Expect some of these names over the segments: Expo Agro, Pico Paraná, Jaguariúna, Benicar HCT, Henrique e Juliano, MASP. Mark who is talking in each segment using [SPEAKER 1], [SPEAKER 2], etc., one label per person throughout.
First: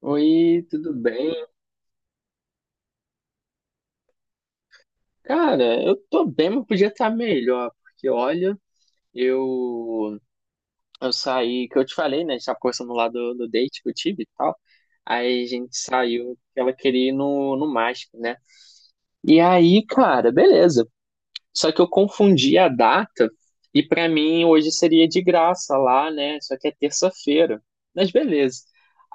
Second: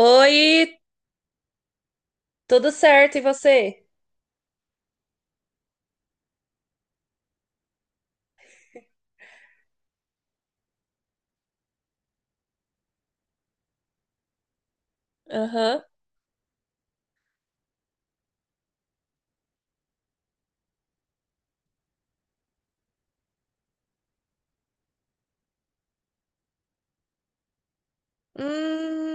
[SPEAKER 1] Oi, tudo bem?
[SPEAKER 2] tudo certo e você?
[SPEAKER 1] Cara, eu tô bem, mas podia estar melhor, porque olha, eu eu saí, que eu te falei, né? A gente tava conversando lá do date que eu tive e tal. Aí a gente
[SPEAKER 2] Aham.
[SPEAKER 1] saiu, porque ela queria ir no MASP, né? E aí, cara, beleza. Só que eu confundi a data e pra mim hoje seria de graça lá, né? Só que é terça-feira. Mas beleza.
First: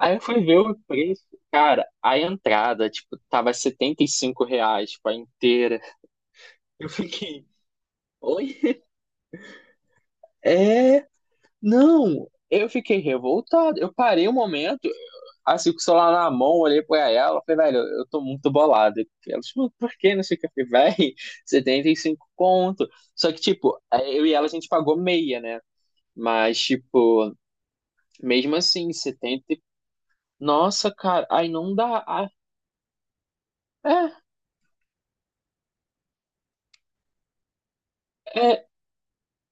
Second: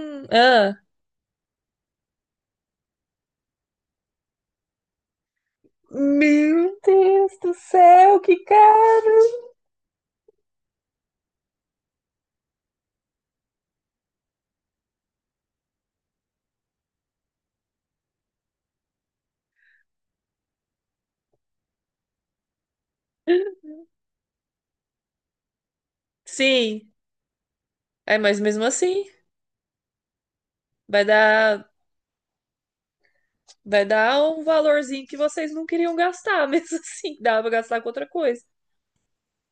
[SPEAKER 1] Aí eu fui ver o
[SPEAKER 2] Ah.
[SPEAKER 1] preço, cara, a entrada, tipo, tava R$ 75, tipo, a inteira.
[SPEAKER 2] Meu
[SPEAKER 1] Eu
[SPEAKER 2] Deus
[SPEAKER 1] fiquei,
[SPEAKER 2] do céu, que
[SPEAKER 1] oi?
[SPEAKER 2] caro!
[SPEAKER 1] É, não. Eu fiquei revoltado. Eu parei um momento, assim, com o celular na mão, olhei pra ela, falei, velho, eu tô muito bolado. Ela, tipo, por que não sei o que? Eu falei, velho, 75 conto. Só que, tipo, é, eu e ela a gente pagou meia, né? Mas,
[SPEAKER 2] Sim.
[SPEAKER 1] tipo,
[SPEAKER 2] É, mas
[SPEAKER 1] mesmo
[SPEAKER 2] mesmo
[SPEAKER 1] assim,
[SPEAKER 2] assim,
[SPEAKER 1] 75- Nossa,
[SPEAKER 2] vai
[SPEAKER 1] cara, aí
[SPEAKER 2] dar,
[SPEAKER 1] não dá. Ah,
[SPEAKER 2] vai
[SPEAKER 1] é,
[SPEAKER 2] dar um valorzinho que vocês não queriam gastar, mesmo assim, dá pra gastar com outra coisa.
[SPEAKER 1] é,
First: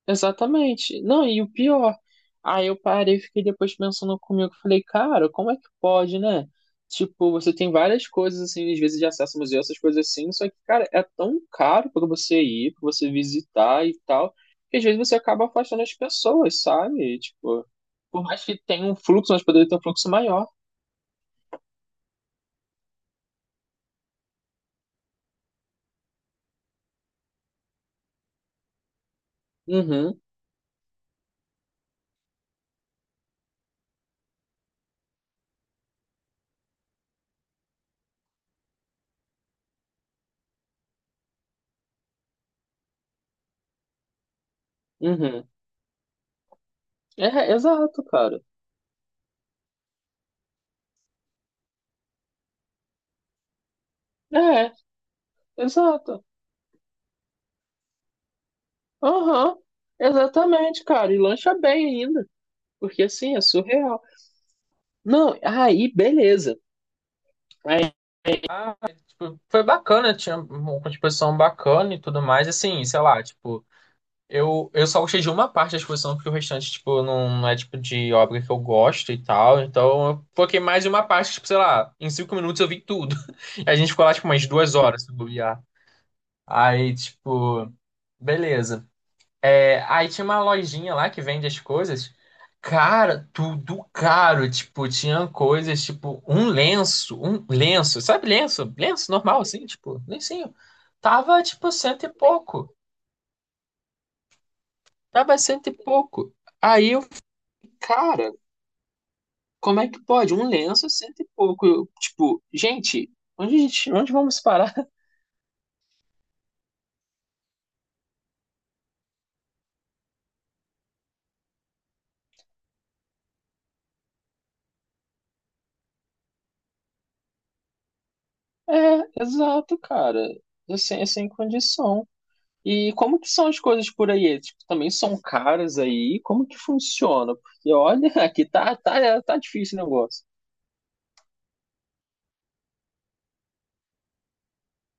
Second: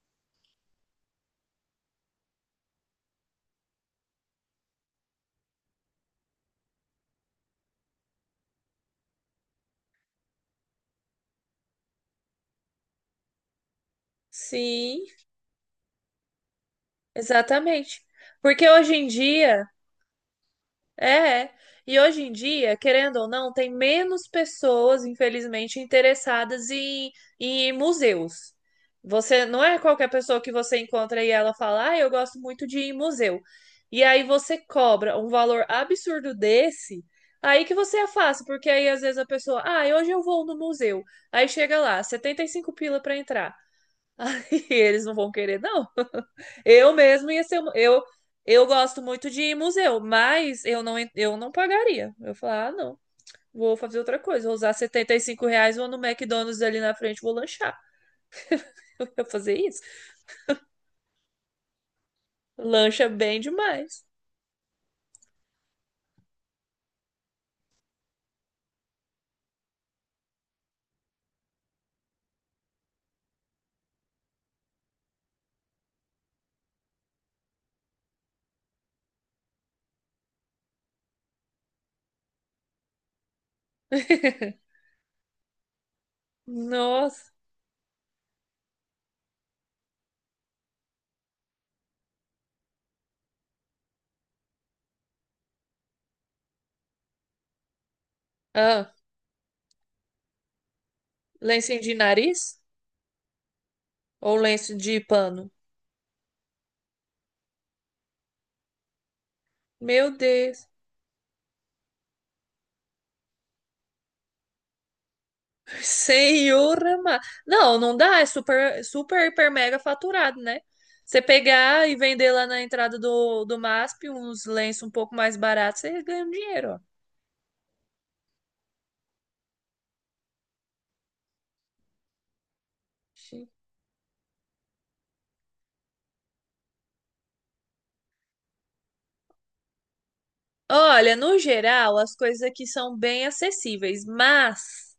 [SPEAKER 1] exatamente. Não, e o pior, aí eu parei e fiquei depois pensando comigo, falei, cara, como é que pode, né? Tipo, você tem várias coisas assim, às vezes de acesso ao museu, essas coisas assim, só que, cara, é tão caro pra você ir, pra você visitar e tal, que às
[SPEAKER 2] Sim,
[SPEAKER 1] vezes você acaba afastando as pessoas, sabe? Tipo,
[SPEAKER 2] exatamente.
[SPEAKER 1] por mais que
[SPEAKER 2] Porque
[SPEAKER 1] tenha
[SPEAKER 2] hoje
[SPEAKER 1] um
[SPEAKER 2] em
[SPEAKER 1] fluxo, mas poderia
[SPEAKER 2] dia.
[SPEAKER 1] ter um fluxo maior.
[SPEAKER 2] É, é. E hoje em dia, querendo ou não, tem menos pessoas, infelizmente, interessadas em museus. Você não é qualquer
[SPEAKER 1] Uhum,
[SPEAKER 2] pessoa que você encontra e ela fala, ah, eu gosto muito de ir em museu. E aí você cobra um valor absurdo desse, aí que você afasta, porque aí às vezes a pessoa, ah, hoje eu vou no museu. Aí chega lá, 75 pila pra entrar. E eles não vão
[SPEAKER 1] uhum.
[SPEAKER 2] querer, não. Eu mesmo ia
[SPEAKER 1] É,
[SPEAKER 2] ser. Eu,
[SPEAKER 1] exato, cara.
[SPEAKER 2] eu gosto muito de ir em museu, mas eu não, eu não pagaria. Eu falar, ah, não. Vou fazer outra coisa. Vou
[SPEAKER 1] É,
[SPEAKER 2] usar R$ 75, vou no
[SPEAKER 1] exato.
[SPEAKER 2] McDonald's ali na frente, vou lanchar. Eu vou fazer
[SPEAKER 1] Aham,
[SPEAKER 2] isso.
[SPEAKER 1] exatamente, cara. E lancha bem ainda. Porque
[SPEAKER 2] Lancha
[SPEAKER 1] assim,
[SPEAKER 2] bem
[SPEAKER 1] é surreal.
[SPEAKER 2] demais.
[SPEAKER 1] Não, aí beleza. Aí, ah, tipo, foi bacana, tinha uma exposição bacana e tudo mais. Assim, sei lá, tipo, eu só gostei de uma parte da exposição, porque o restante, tipo, não, não é tipo de obra que eu gosto e tal. Então, eu foquei mais em uma parte, tipo, sei lá, em 5 minutos eu vi tudo. E a gente ficou lá, tipo, umas duas horas se bobear. Aí,
[SPEAKER 2] Nossa.
[SPEAKER 1] tipo, beleza. É, aí tinha uma lojinha lá que vende as coisas. Cara, tudo caro. Tipo, tinha coisas, tipo, um lenço, sabe lenço?
[SPEAKER 2] Ah,
[SPEAKER 1] Lenço normal, assim, tipo, lencinho. Tava, tipo,
[SPEAKER 2] lenço de
[SPEAKER 1] cento e
[SPEAKER 2] nariz?
[SPEAKER 1] pouco.
[SPEAKER 2] Ou lenço de
[SPEAKER 1] Tava
[SPEAKER 2] pano?
[SPEAKER 1] cento e pouco. Aí eu, cara, como é que
[SPEAKER 2] Meu
[SPEAKER 1] pode? Um
[SPEAKER 2] Deus.
[SPEAKER 1] lenço, cento e pouco. Eu, tipo, gente, onde, a gente- onde vamos parar?
[SPEAKER 2] Senhor amado. Não, não dá, é super, super, hiper, mega faturado, né? Você pegar e vender lá na entrada do MASP uns lenços um pouco mais baratos, você ganha um dinheiro, ó.
[SPEAKER 1] É, exato, cara. Assim, é sem condição. E como que são
[SPEAKER 2] Sim.
[SPEAKER 1] as coisas por aí? Tipo, também são caras aí? Como que funciona? Porque olha, aqui tá difícil o negócio.
[SPEAKER 2] Olha, no geral, as coisas aqui são bem acessíveis, mas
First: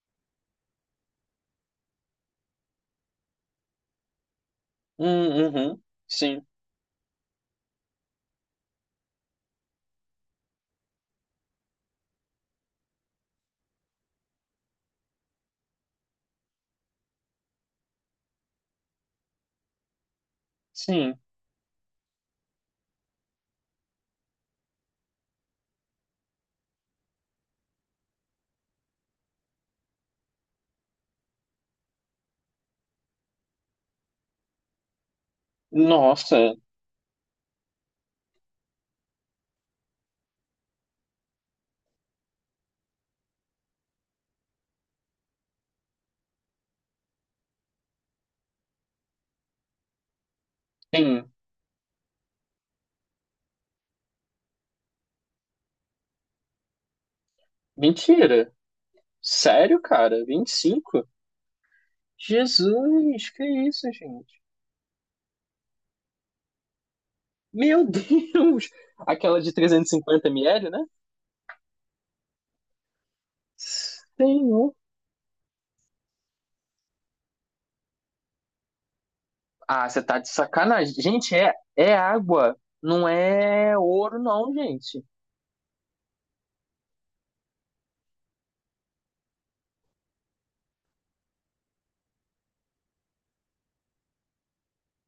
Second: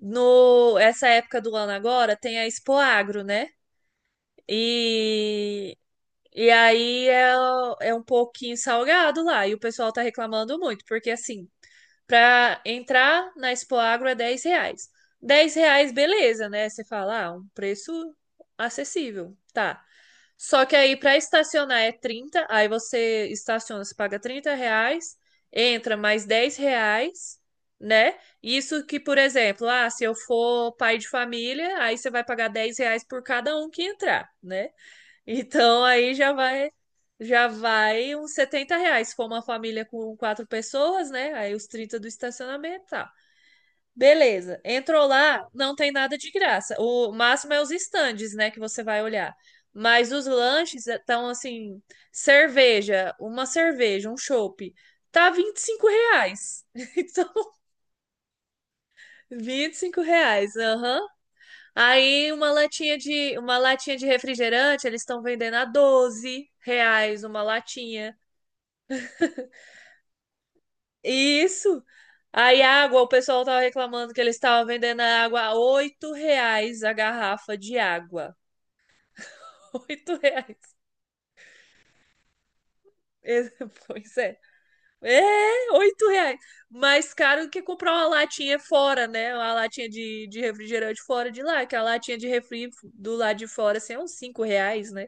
[SPEAKER 2] no essa época do ano agora tem a Expo Agro, né? E,
[SPEAKER 1] Uhum, sim,
[SPEAKER 2] e aí é um pouquinho salgado lá, e o pessoal tá reclamando muito, porque assim, para entrar na Expo Agro é R$ 10. R$ 10, beleza, né? Você fala, ah, um preço acessível, tá. Só que aí para
[SPEAKER 1] sim.
[SPEAKER 2] estacionar é 30, aí você estaciona, você paga R$ 30, entra mais R$ 10, né? Isso que, por exemplo, ah, se eu for pai de família, aí você vai pagar R$ 10 por cada um que entrar, né? Então aí já
[SPEAKER 1] Nossa,
[SPEAKER 2] vai já vai uns R$ 70. Se for uma família com 4 pessoas, né? Aí os 30 do estacionamento, tá. Beleza. Entrou lá, não tem nada de graça. O máximo é os estandes, né? Que você vai olhar. Mas os lanches estão
[SPEAKER 1] sim.
[SPEAKER 2] assim: cerveja, uma cerveja, um chopp. Tá R$ 25. Então,
[SPEAKER 1] Mentira.
[SPEAKER 2] vinte e
[SPEAKER 1] Sério,
[SPEAKER 2] cinco
[SPEAKER 1] cara? Vinte e
[SPEAKER 2] reais. Aham.
[SPEAKER 1] cinco?
[SPEAKER 2] Aí uma latinha
[SPEAKER 1] Jesus,
[SPEAKER 2] de
[SPEAKER 1] que
[SPEAKER 2] uma
[SPEAKER 1] isso,
[SPEAKER 2] latinha de
[SPEAKER 1] gente?
[SPEAKER 2] refrigerante, eles estão vendendo a R$ 12 uma
[SPEAKER 1] Meu
[SPEAKER 2] latinha.
[SPEAKER 1] Deus! Aquela de 350 ml, né?
[SPEAKER 2] Isso. Aí água, o pessoal tava reclamando que eles estavam
[SPEAKER 1] Senhor.
[SPEAKER 2] vendendo a água a R$ 8 a garrafa de água.
[SPEAKER 1] Ah, você
[SPEAKER 2] oito
[SPEAKER 1] tá de
[SPEAKER 2] reais.
[SPEAKER 1] sacanagem. Gente, é, é água. Não
[SPEAKER 2] Esse-
[SPEAKER 1] é
[SPEAKER 2] Pois
[SPEAKER 1] ouro,
[SPEAKER 2] é.
[SPEAKER 1] não, gente.
[SPEAKER 2] É, R$ 8. Mais caro que comprar uma latinha fora, né? Uma latinha de refrigerante fora de lá, que a latinha de refri do lado de fora, assim, é uns R$ 5, né?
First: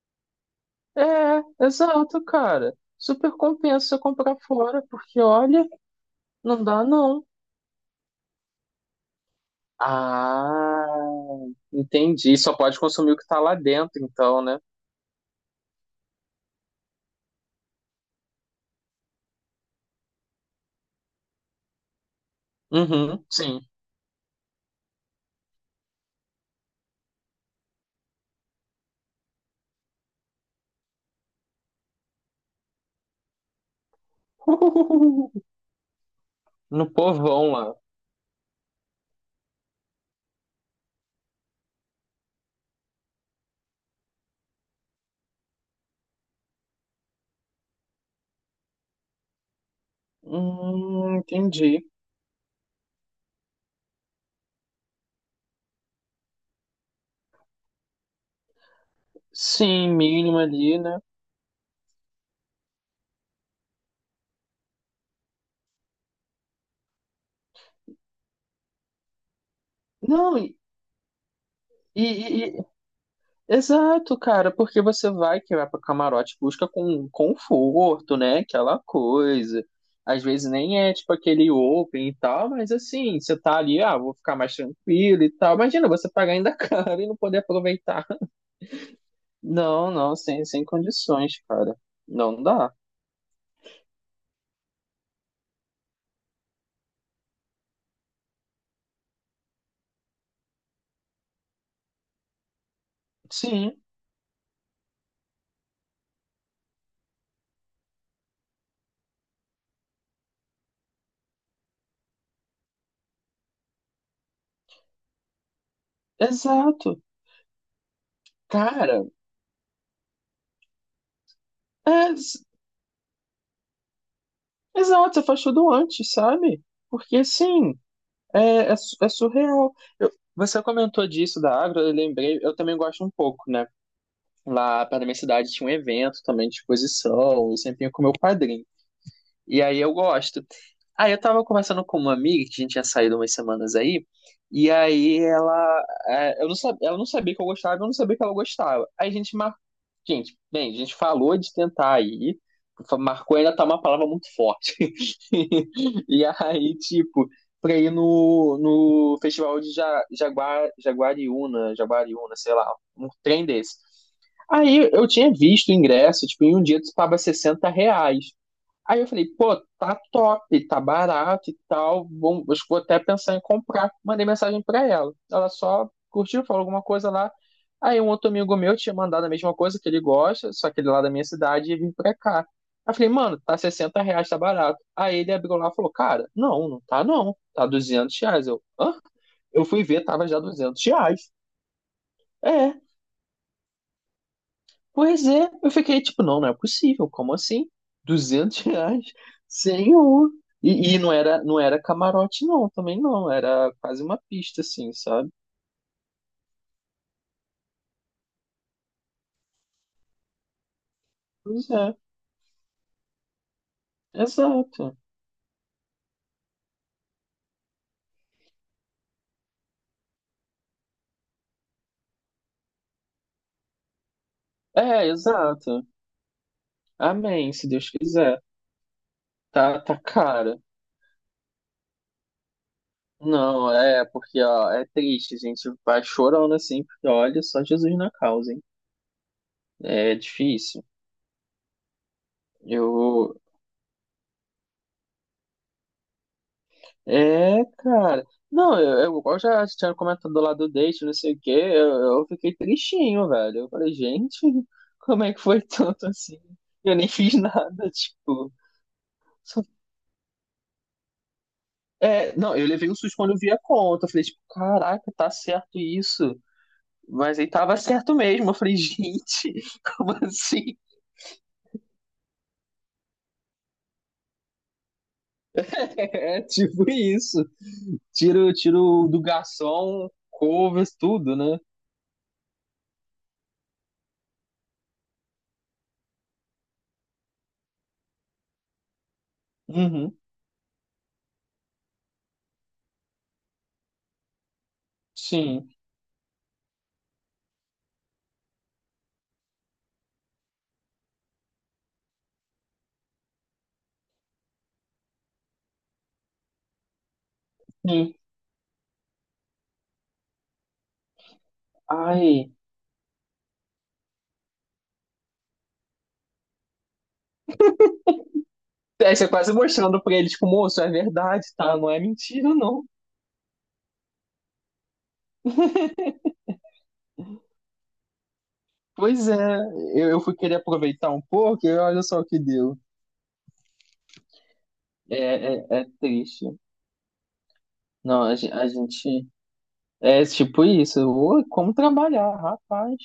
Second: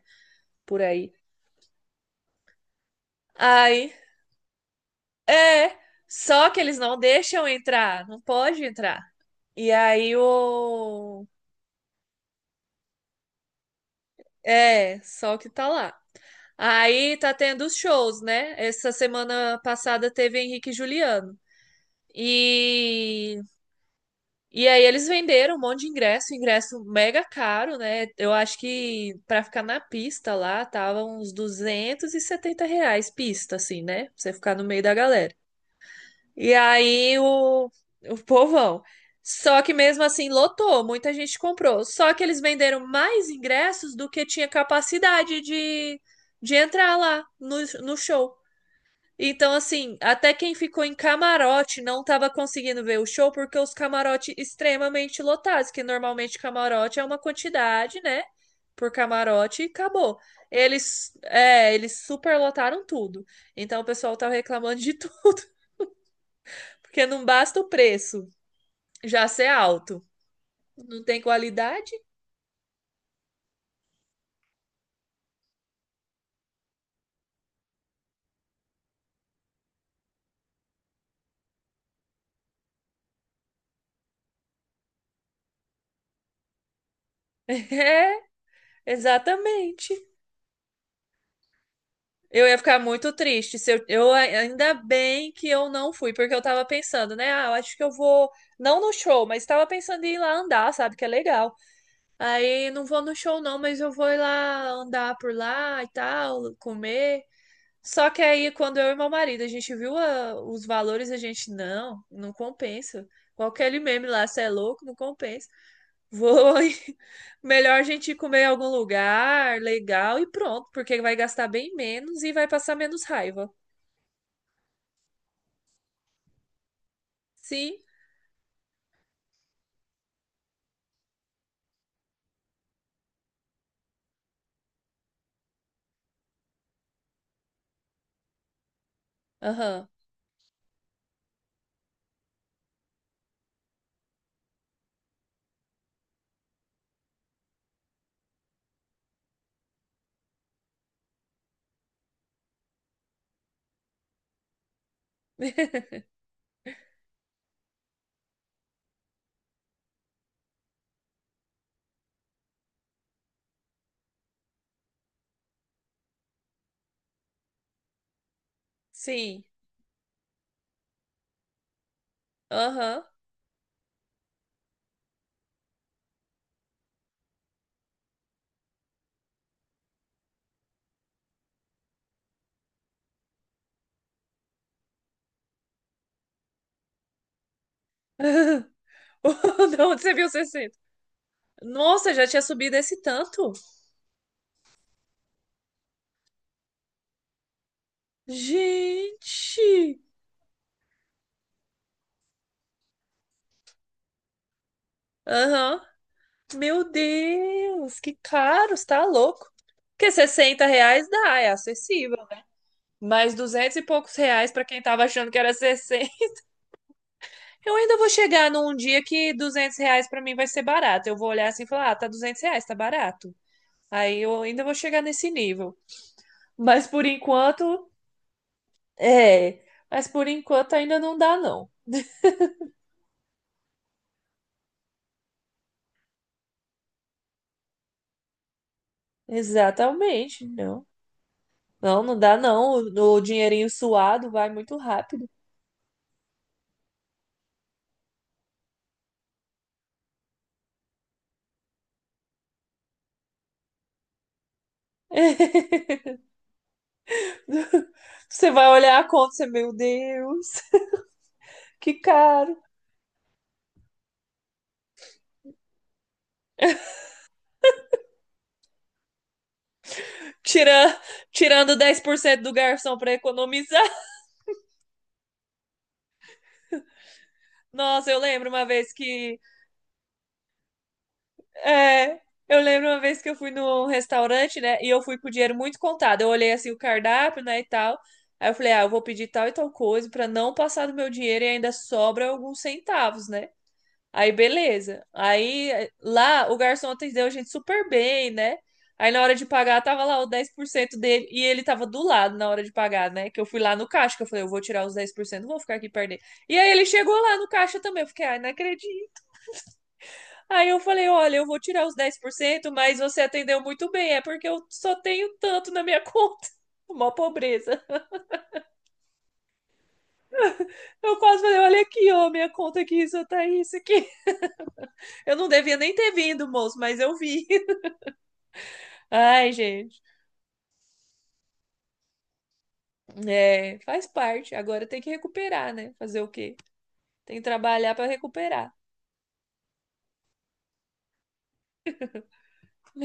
[SPEAKER 2] Por aí.
[SPEAKER 1] É, exato, cara. Super
[SPEAKER 2] Aí,
[SPEAKER 1] compensa comprar fora, porque olha,
[SPEAKER 2] é, só que
[SPEAKER 1] não
[SPEAKER 2] eles
[SPEAKER 1] dá
[SPEAKER 2] não
[SPEAKER 1] não.
[SPEAKER 2] deixam entrar, não pode entrar. E aí
[SPEAKER 1] Ah,
[SPEAKER 2] o.
[SPEAKER 1] entendi. Só pode consumir o que tá lá dentro, então, né?
[SPEAKER 2] É, só que tá lá. Aí tá tendo os shows, né? Essa semana passada teve Henrique e Juliano.
[SPEAKER 1] Uhum,
[SPEAKER 2] E,
[SPEAKER 1] sim.
[SPEAKER 2] e aí eles venderam um monte de ingresso mega caro, né? Eu acho que pra ficar na pista lá tava uns R$ 270 pista, assim, né? Pra você ficar no meio da galera. E
[SPEAKER 1] No
[SPEAKER 2] aí
[SPEAKER 1] povão
[SPEAKER 2] o,
[SPEAKER 1] lá.
[SPEAKER 2] o povão. Só que mesmo assim lotou, muita gente comprou. Só que eles venderam mais ingressos do que tinha capacidade de entrar lá no show. Então, assim, até quem ficou em
[SPEAKER 1] Entendi.
[SPEAKER 2] camarote não estava conseguindo ver o show porque os camarotes extremamente lotados, que normalmente camarote é uma quantidade, né? Por camarote e
[SPEAKER 1] Sim,
[SPEAKER 2] acabou.
[SPEAKER 1] mínimo ali, né?
[SPEAKER 2] Eles superlotaram tudo. Então, o pessoal tava reclamando de tudo. Porque não basta o preço já ser alto.
[SPEAKER 1] Não,
[SPEAKER 2] Não tem qualidade?
[SPEAKER 1] e, exato, cara, porque você vai que vai para camarote busca com conforto, né? Aquela coisa. Às vezes nem é tipo aquele open e tal, mas assim, você tá ali, ah, vou ficar mais tranquilo e tal. Imagina você pagar ainda caro e não poder aproveitar.
[SPEAKER 2] É,
[SPEAKER 1] Não,
[SPEAKER 2] exatamente.
[SPEAKER 1] não, sem, sem condições, cara. Não
[SPEAKER 2] Eu ia
[SPEAKER 1] dá.
[SPEAKER 2] ficar muito triste se ainda bem que eu não fui, porque eu tava pensando, né? Ah, eu acho que eu vou não no show, mas tava pensando em ir lá andar, sabe? Que é legal. Aí não vou no show não, mas
[SPEAKER 1] Sim,
[SPEAKER 2] eu vou ir lá andar por lá e tal, comer. Só que aí quando eu e meu marido a gente viu os valores, a gente não, não compensa. Qualquer meme lá, você é louco, não compensa. Vou.
[SPEAKER 1] exato.
[SPEAKER 2] Melhor a gente ir comer em algum
[SPEAKER 1] Cara,
[SPEAKER 2] lugar legal e pronto, porque vai gastar bem
[SPEAKER 1] é,
[SPEAKER 2] menos e
[SPEAKER 1] s-
[SPEAKER 2] vai passar menos raiva.
[SPEAKER 1] exato, você faz tudo antes, sabe? Porque
[SPEAKER 2] Sim,
[SPEAKER 1] assim, é, é, su- é surreal. Eu- você comentou disso da Agro, eu lembrei, eu também gosto um pouco, né? Lá perto da minha cidade tinha um evento também de exposição, eu sempre ia com meu padrinho. E aí
[SPEAKER 2] aham.
[SPEAKER 1] eu gosto. Aí eu tava conversando com uma amiga que a gente tinha saído umas semanas aí, e aí ela, é, eu não sabia, ela não sabia que eu gostava, eu não sabia que ela gostava. Aí a gente gente, bem, a gente falou de tentar aí, marcou ainda tá uma palavra muito forte. E aí, tipo, pra ir no festival de Jaguariúna, sei lá, um trem desse. Aí eu tinha visto o ingresso, tipo, em um dia tu paga 60 reais. Aí eu falei,
[SPEAKER 2] Sim,
[SPEAKER 1] pô, tá top, tá barato e tal, bom, acho que vou até
[SPEAKER 2] aham.
[SPEAKER 1] pensar em comprar. Mandei mensagem pra ela. Ela só curtiu, falou alguma coisa lá. Aí um outro amigo meu tinha mandado a mesma coisa que ele gosta, só que ele é lá da minha cidade e vim pra cá. Aí eu falei, mano, tá 60 reais, tá barato. Aí ele abriu lá e falou, cara, não, não tá não, tá 200 reais. Eu, hã? Eu
[SPEAKER 2] De
[SPEAKER 1] fui
[SPEAKER 2] onde
[SPEAKER 1] ver,
[SPEAKER 2] você
[SPEAKER 1] tava
[SPEAKER 2] viu
[SPEAKER 1] já
[SPEAKER 2] 60?
[SPEAKER 1] 200 reais.
[SPEAKER 2] Nossa, já tinha
[SPEAKER 1] É,
[SPEAKER 2] subido esse tanto?
[SPEAKER 1] pois é, eu fiquei tipo, não, não é possível, como assim? 200 reais?
[SPEAKER 2] Gente!
[SPEAKER 1] Senhor! E não era, não era camarote, não, também não, era quase uma pista, assim, sabe?
[SPEAKER 2] Aham. Meu Deus, que caro, você tá louco. Porque R$ 60 dá, é
[SPEAKER 1] Pois é,
[SPEAKER 2] acessível. Mas 200 e poucos reais pra quem
[SPEAKER 1] exato.
[SPEAKER 2] tava achando que era 60. Eu ainda vou chegar num dia que R$ 200 pra mim vai ser barato. Eu vou olhar assim e falar, ah, tá R$ 200, tá barato. Aí eu ainda vou chegar
[SPEAKER 1] É,
[SPEAKER 2] nesse nível.
[SPEAKER 1] exato.
[SPEAKER 2] Mas por
[SPEAKER 1] Amém, se
[SPEAKER 2] enquanto,
[SPEAKER 1] Deus quiser.
[SPEAKER 2] é.
[SPEAKER 1] Tá, tá
[SPEAKER 2] Mas por
[SPEAKER 1] cara.
[SPEAKER 2] enquanto ainda não dá, não.
[SPEAKER 1] Não, é, porque, ó, é triste, a gente vai chorando assim, porque olha só Jesus na causa, hein? É
[SPEAKER 2] Exatamente,
[SPEAKER 1] difícil.
[SPEAKER 2] não. Não, não dá, não. O
[SPEAKER 1] Eu,
[SPEAKER 2] dinheirinho suado vai muito rápido.
[SPEAKER 1] é, cara. Não, igual já tinha comentado lá do date, não sei o quê, eu fiquei tristinho, velho. Eu falei, gente, como é que foi tanto assim? Eu nem fiz nada,
[SPEAKER 2] Você
[SPEAKER 1] tipo.
[SPEAKER 2] vai olhar a conta, você,
[SPEAKER 1] Só-
[SPEAKER 2] meu Deus, que
[SPEAKER 1] é, não,
[SPEAKER 2] caro.
[SPEAKER 1] eu levei um susto quando eu vi a conta. Eu falei, tipo, caraca, tá certo isso. Mas aí tava certo mesmo. Eu falei, gente, como assim?
[SPEAKER 2] Tira, tirando 10% do garçom pra economizar.
[SPEAKER 1] É, tipo isso.
[SPEAKER 2] Nossa.
[SPEAKER 1] Tiro, tiro do garçom, covers, tudo, né?
[SPEAKER 2] É, eu lembro uma vez que eu fui num restaurante, né? E eu fui com o dinheiro muito contado. Eu olhei assim o cardápio, né, e tal. Aí eu falei, ah, eu vou pedir tal e tal coisa
[SPEAKER 1] Uhum,
[SPEAKER 2] pra não passar do meu dinheiro e ainda sobra alguns centavos, né? Aí beleza.
[SPEAKER 1] sim.
[SPEAKER 2] Aí lá o garçom atendeu a gente super bem, né? Aí na hora de pagar tava lá o 10% dele e ele tava do lado na hora de pagar, né? Que eu fui lá no caixa, que eu falei, eu vou tirar os 10%, não vou ficar aqui perdendo. E aí ele chegou lá no caixa também. Eu
[SPEAKER 1] Sim.
[SPEAKER 2] fiquei, ai, não acredito. Aí eu falei, olha, eu vou tirar os dez por
[SPEAKER 1] Ai.
[SPEAKER 2] cento, mas você atendeu muito bem, é porque eu só tenho tanto na minha conta. Mó pobreza.
[SPEAKER 1] É, você quase mostrando pra ele, tipo, moço, é
[SPEAKER 2] Eu quase
[SPEAKER 1] verdade,
[SPEAKER 2] falei,
[SPEAKER 1] tá?
[SPEAKER 2] olha
[SPEAKER 1] Não é
[SPEAKER 2] aqui, ó, minha
[SPEAKER 1] mentira,
[SPEAKER 2] conta
[SPEAKER 1] não.
[SPEAKER 2] aqui, só tá isso aqui. Eu não devia nem ter vindo, moço, mas eu vi.
[SPEAKER 1] Pois
[SPEAKER 2] Ai,
[SPEAKER 1] é,
[SPEAKER 2] gente.
[SPEAKER 1] eu fui querer aproveitar um pouco e olha só o que deu.
[SPEAKER 2] É, faz parte. Agora tem que
[SPEAKER 1] É, é,
[SPEAKER 2] recuperar,
[SPEAKER 1] é
[SPEAKER 2] né? Fazer o
[SPEAKER 1] triste.
[SPEAKER 2] quê? Tem que trabalhar pra
[SPEAKER 1] Não, a, gen- a
[SPEAKER 2] recuperar.
[SPEAKER 1] gente. É tipo isso. Ô, como trabalhar, rapaz?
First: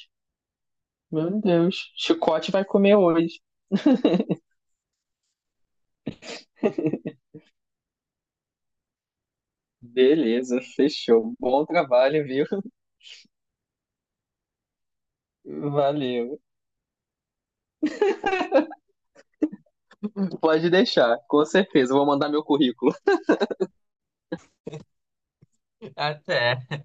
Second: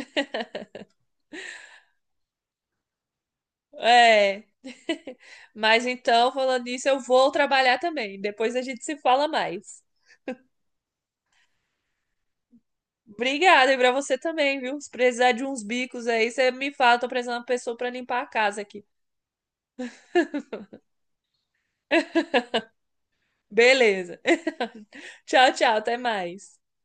[SPEAKER 1] Meu Deus. Chicote vai comer hoje.
[SPEAKER 2] É. Mas então, falando nisso, eu vou trabalhar também. Depois a gente se fala mais.
[SPEAKER 1] Beleza, fechou. Bom trabalho, viu?
[SPEAKER 2] Obrigada, e pra você também, viu? Se precisar de uns bicos aí,
[SPEAKER 1] Valeu.
[SPEAKER 2] você me fala, tô precisando de uma pessoa pra limpar a casa aqui.
[SPEAKER 1] Pode deixar, com certeza. Eu vou mandar meu currículo.
[SPEAKER 2] Beleza. Tchau, tchau, até mais.
[SPEAKER 1] Até.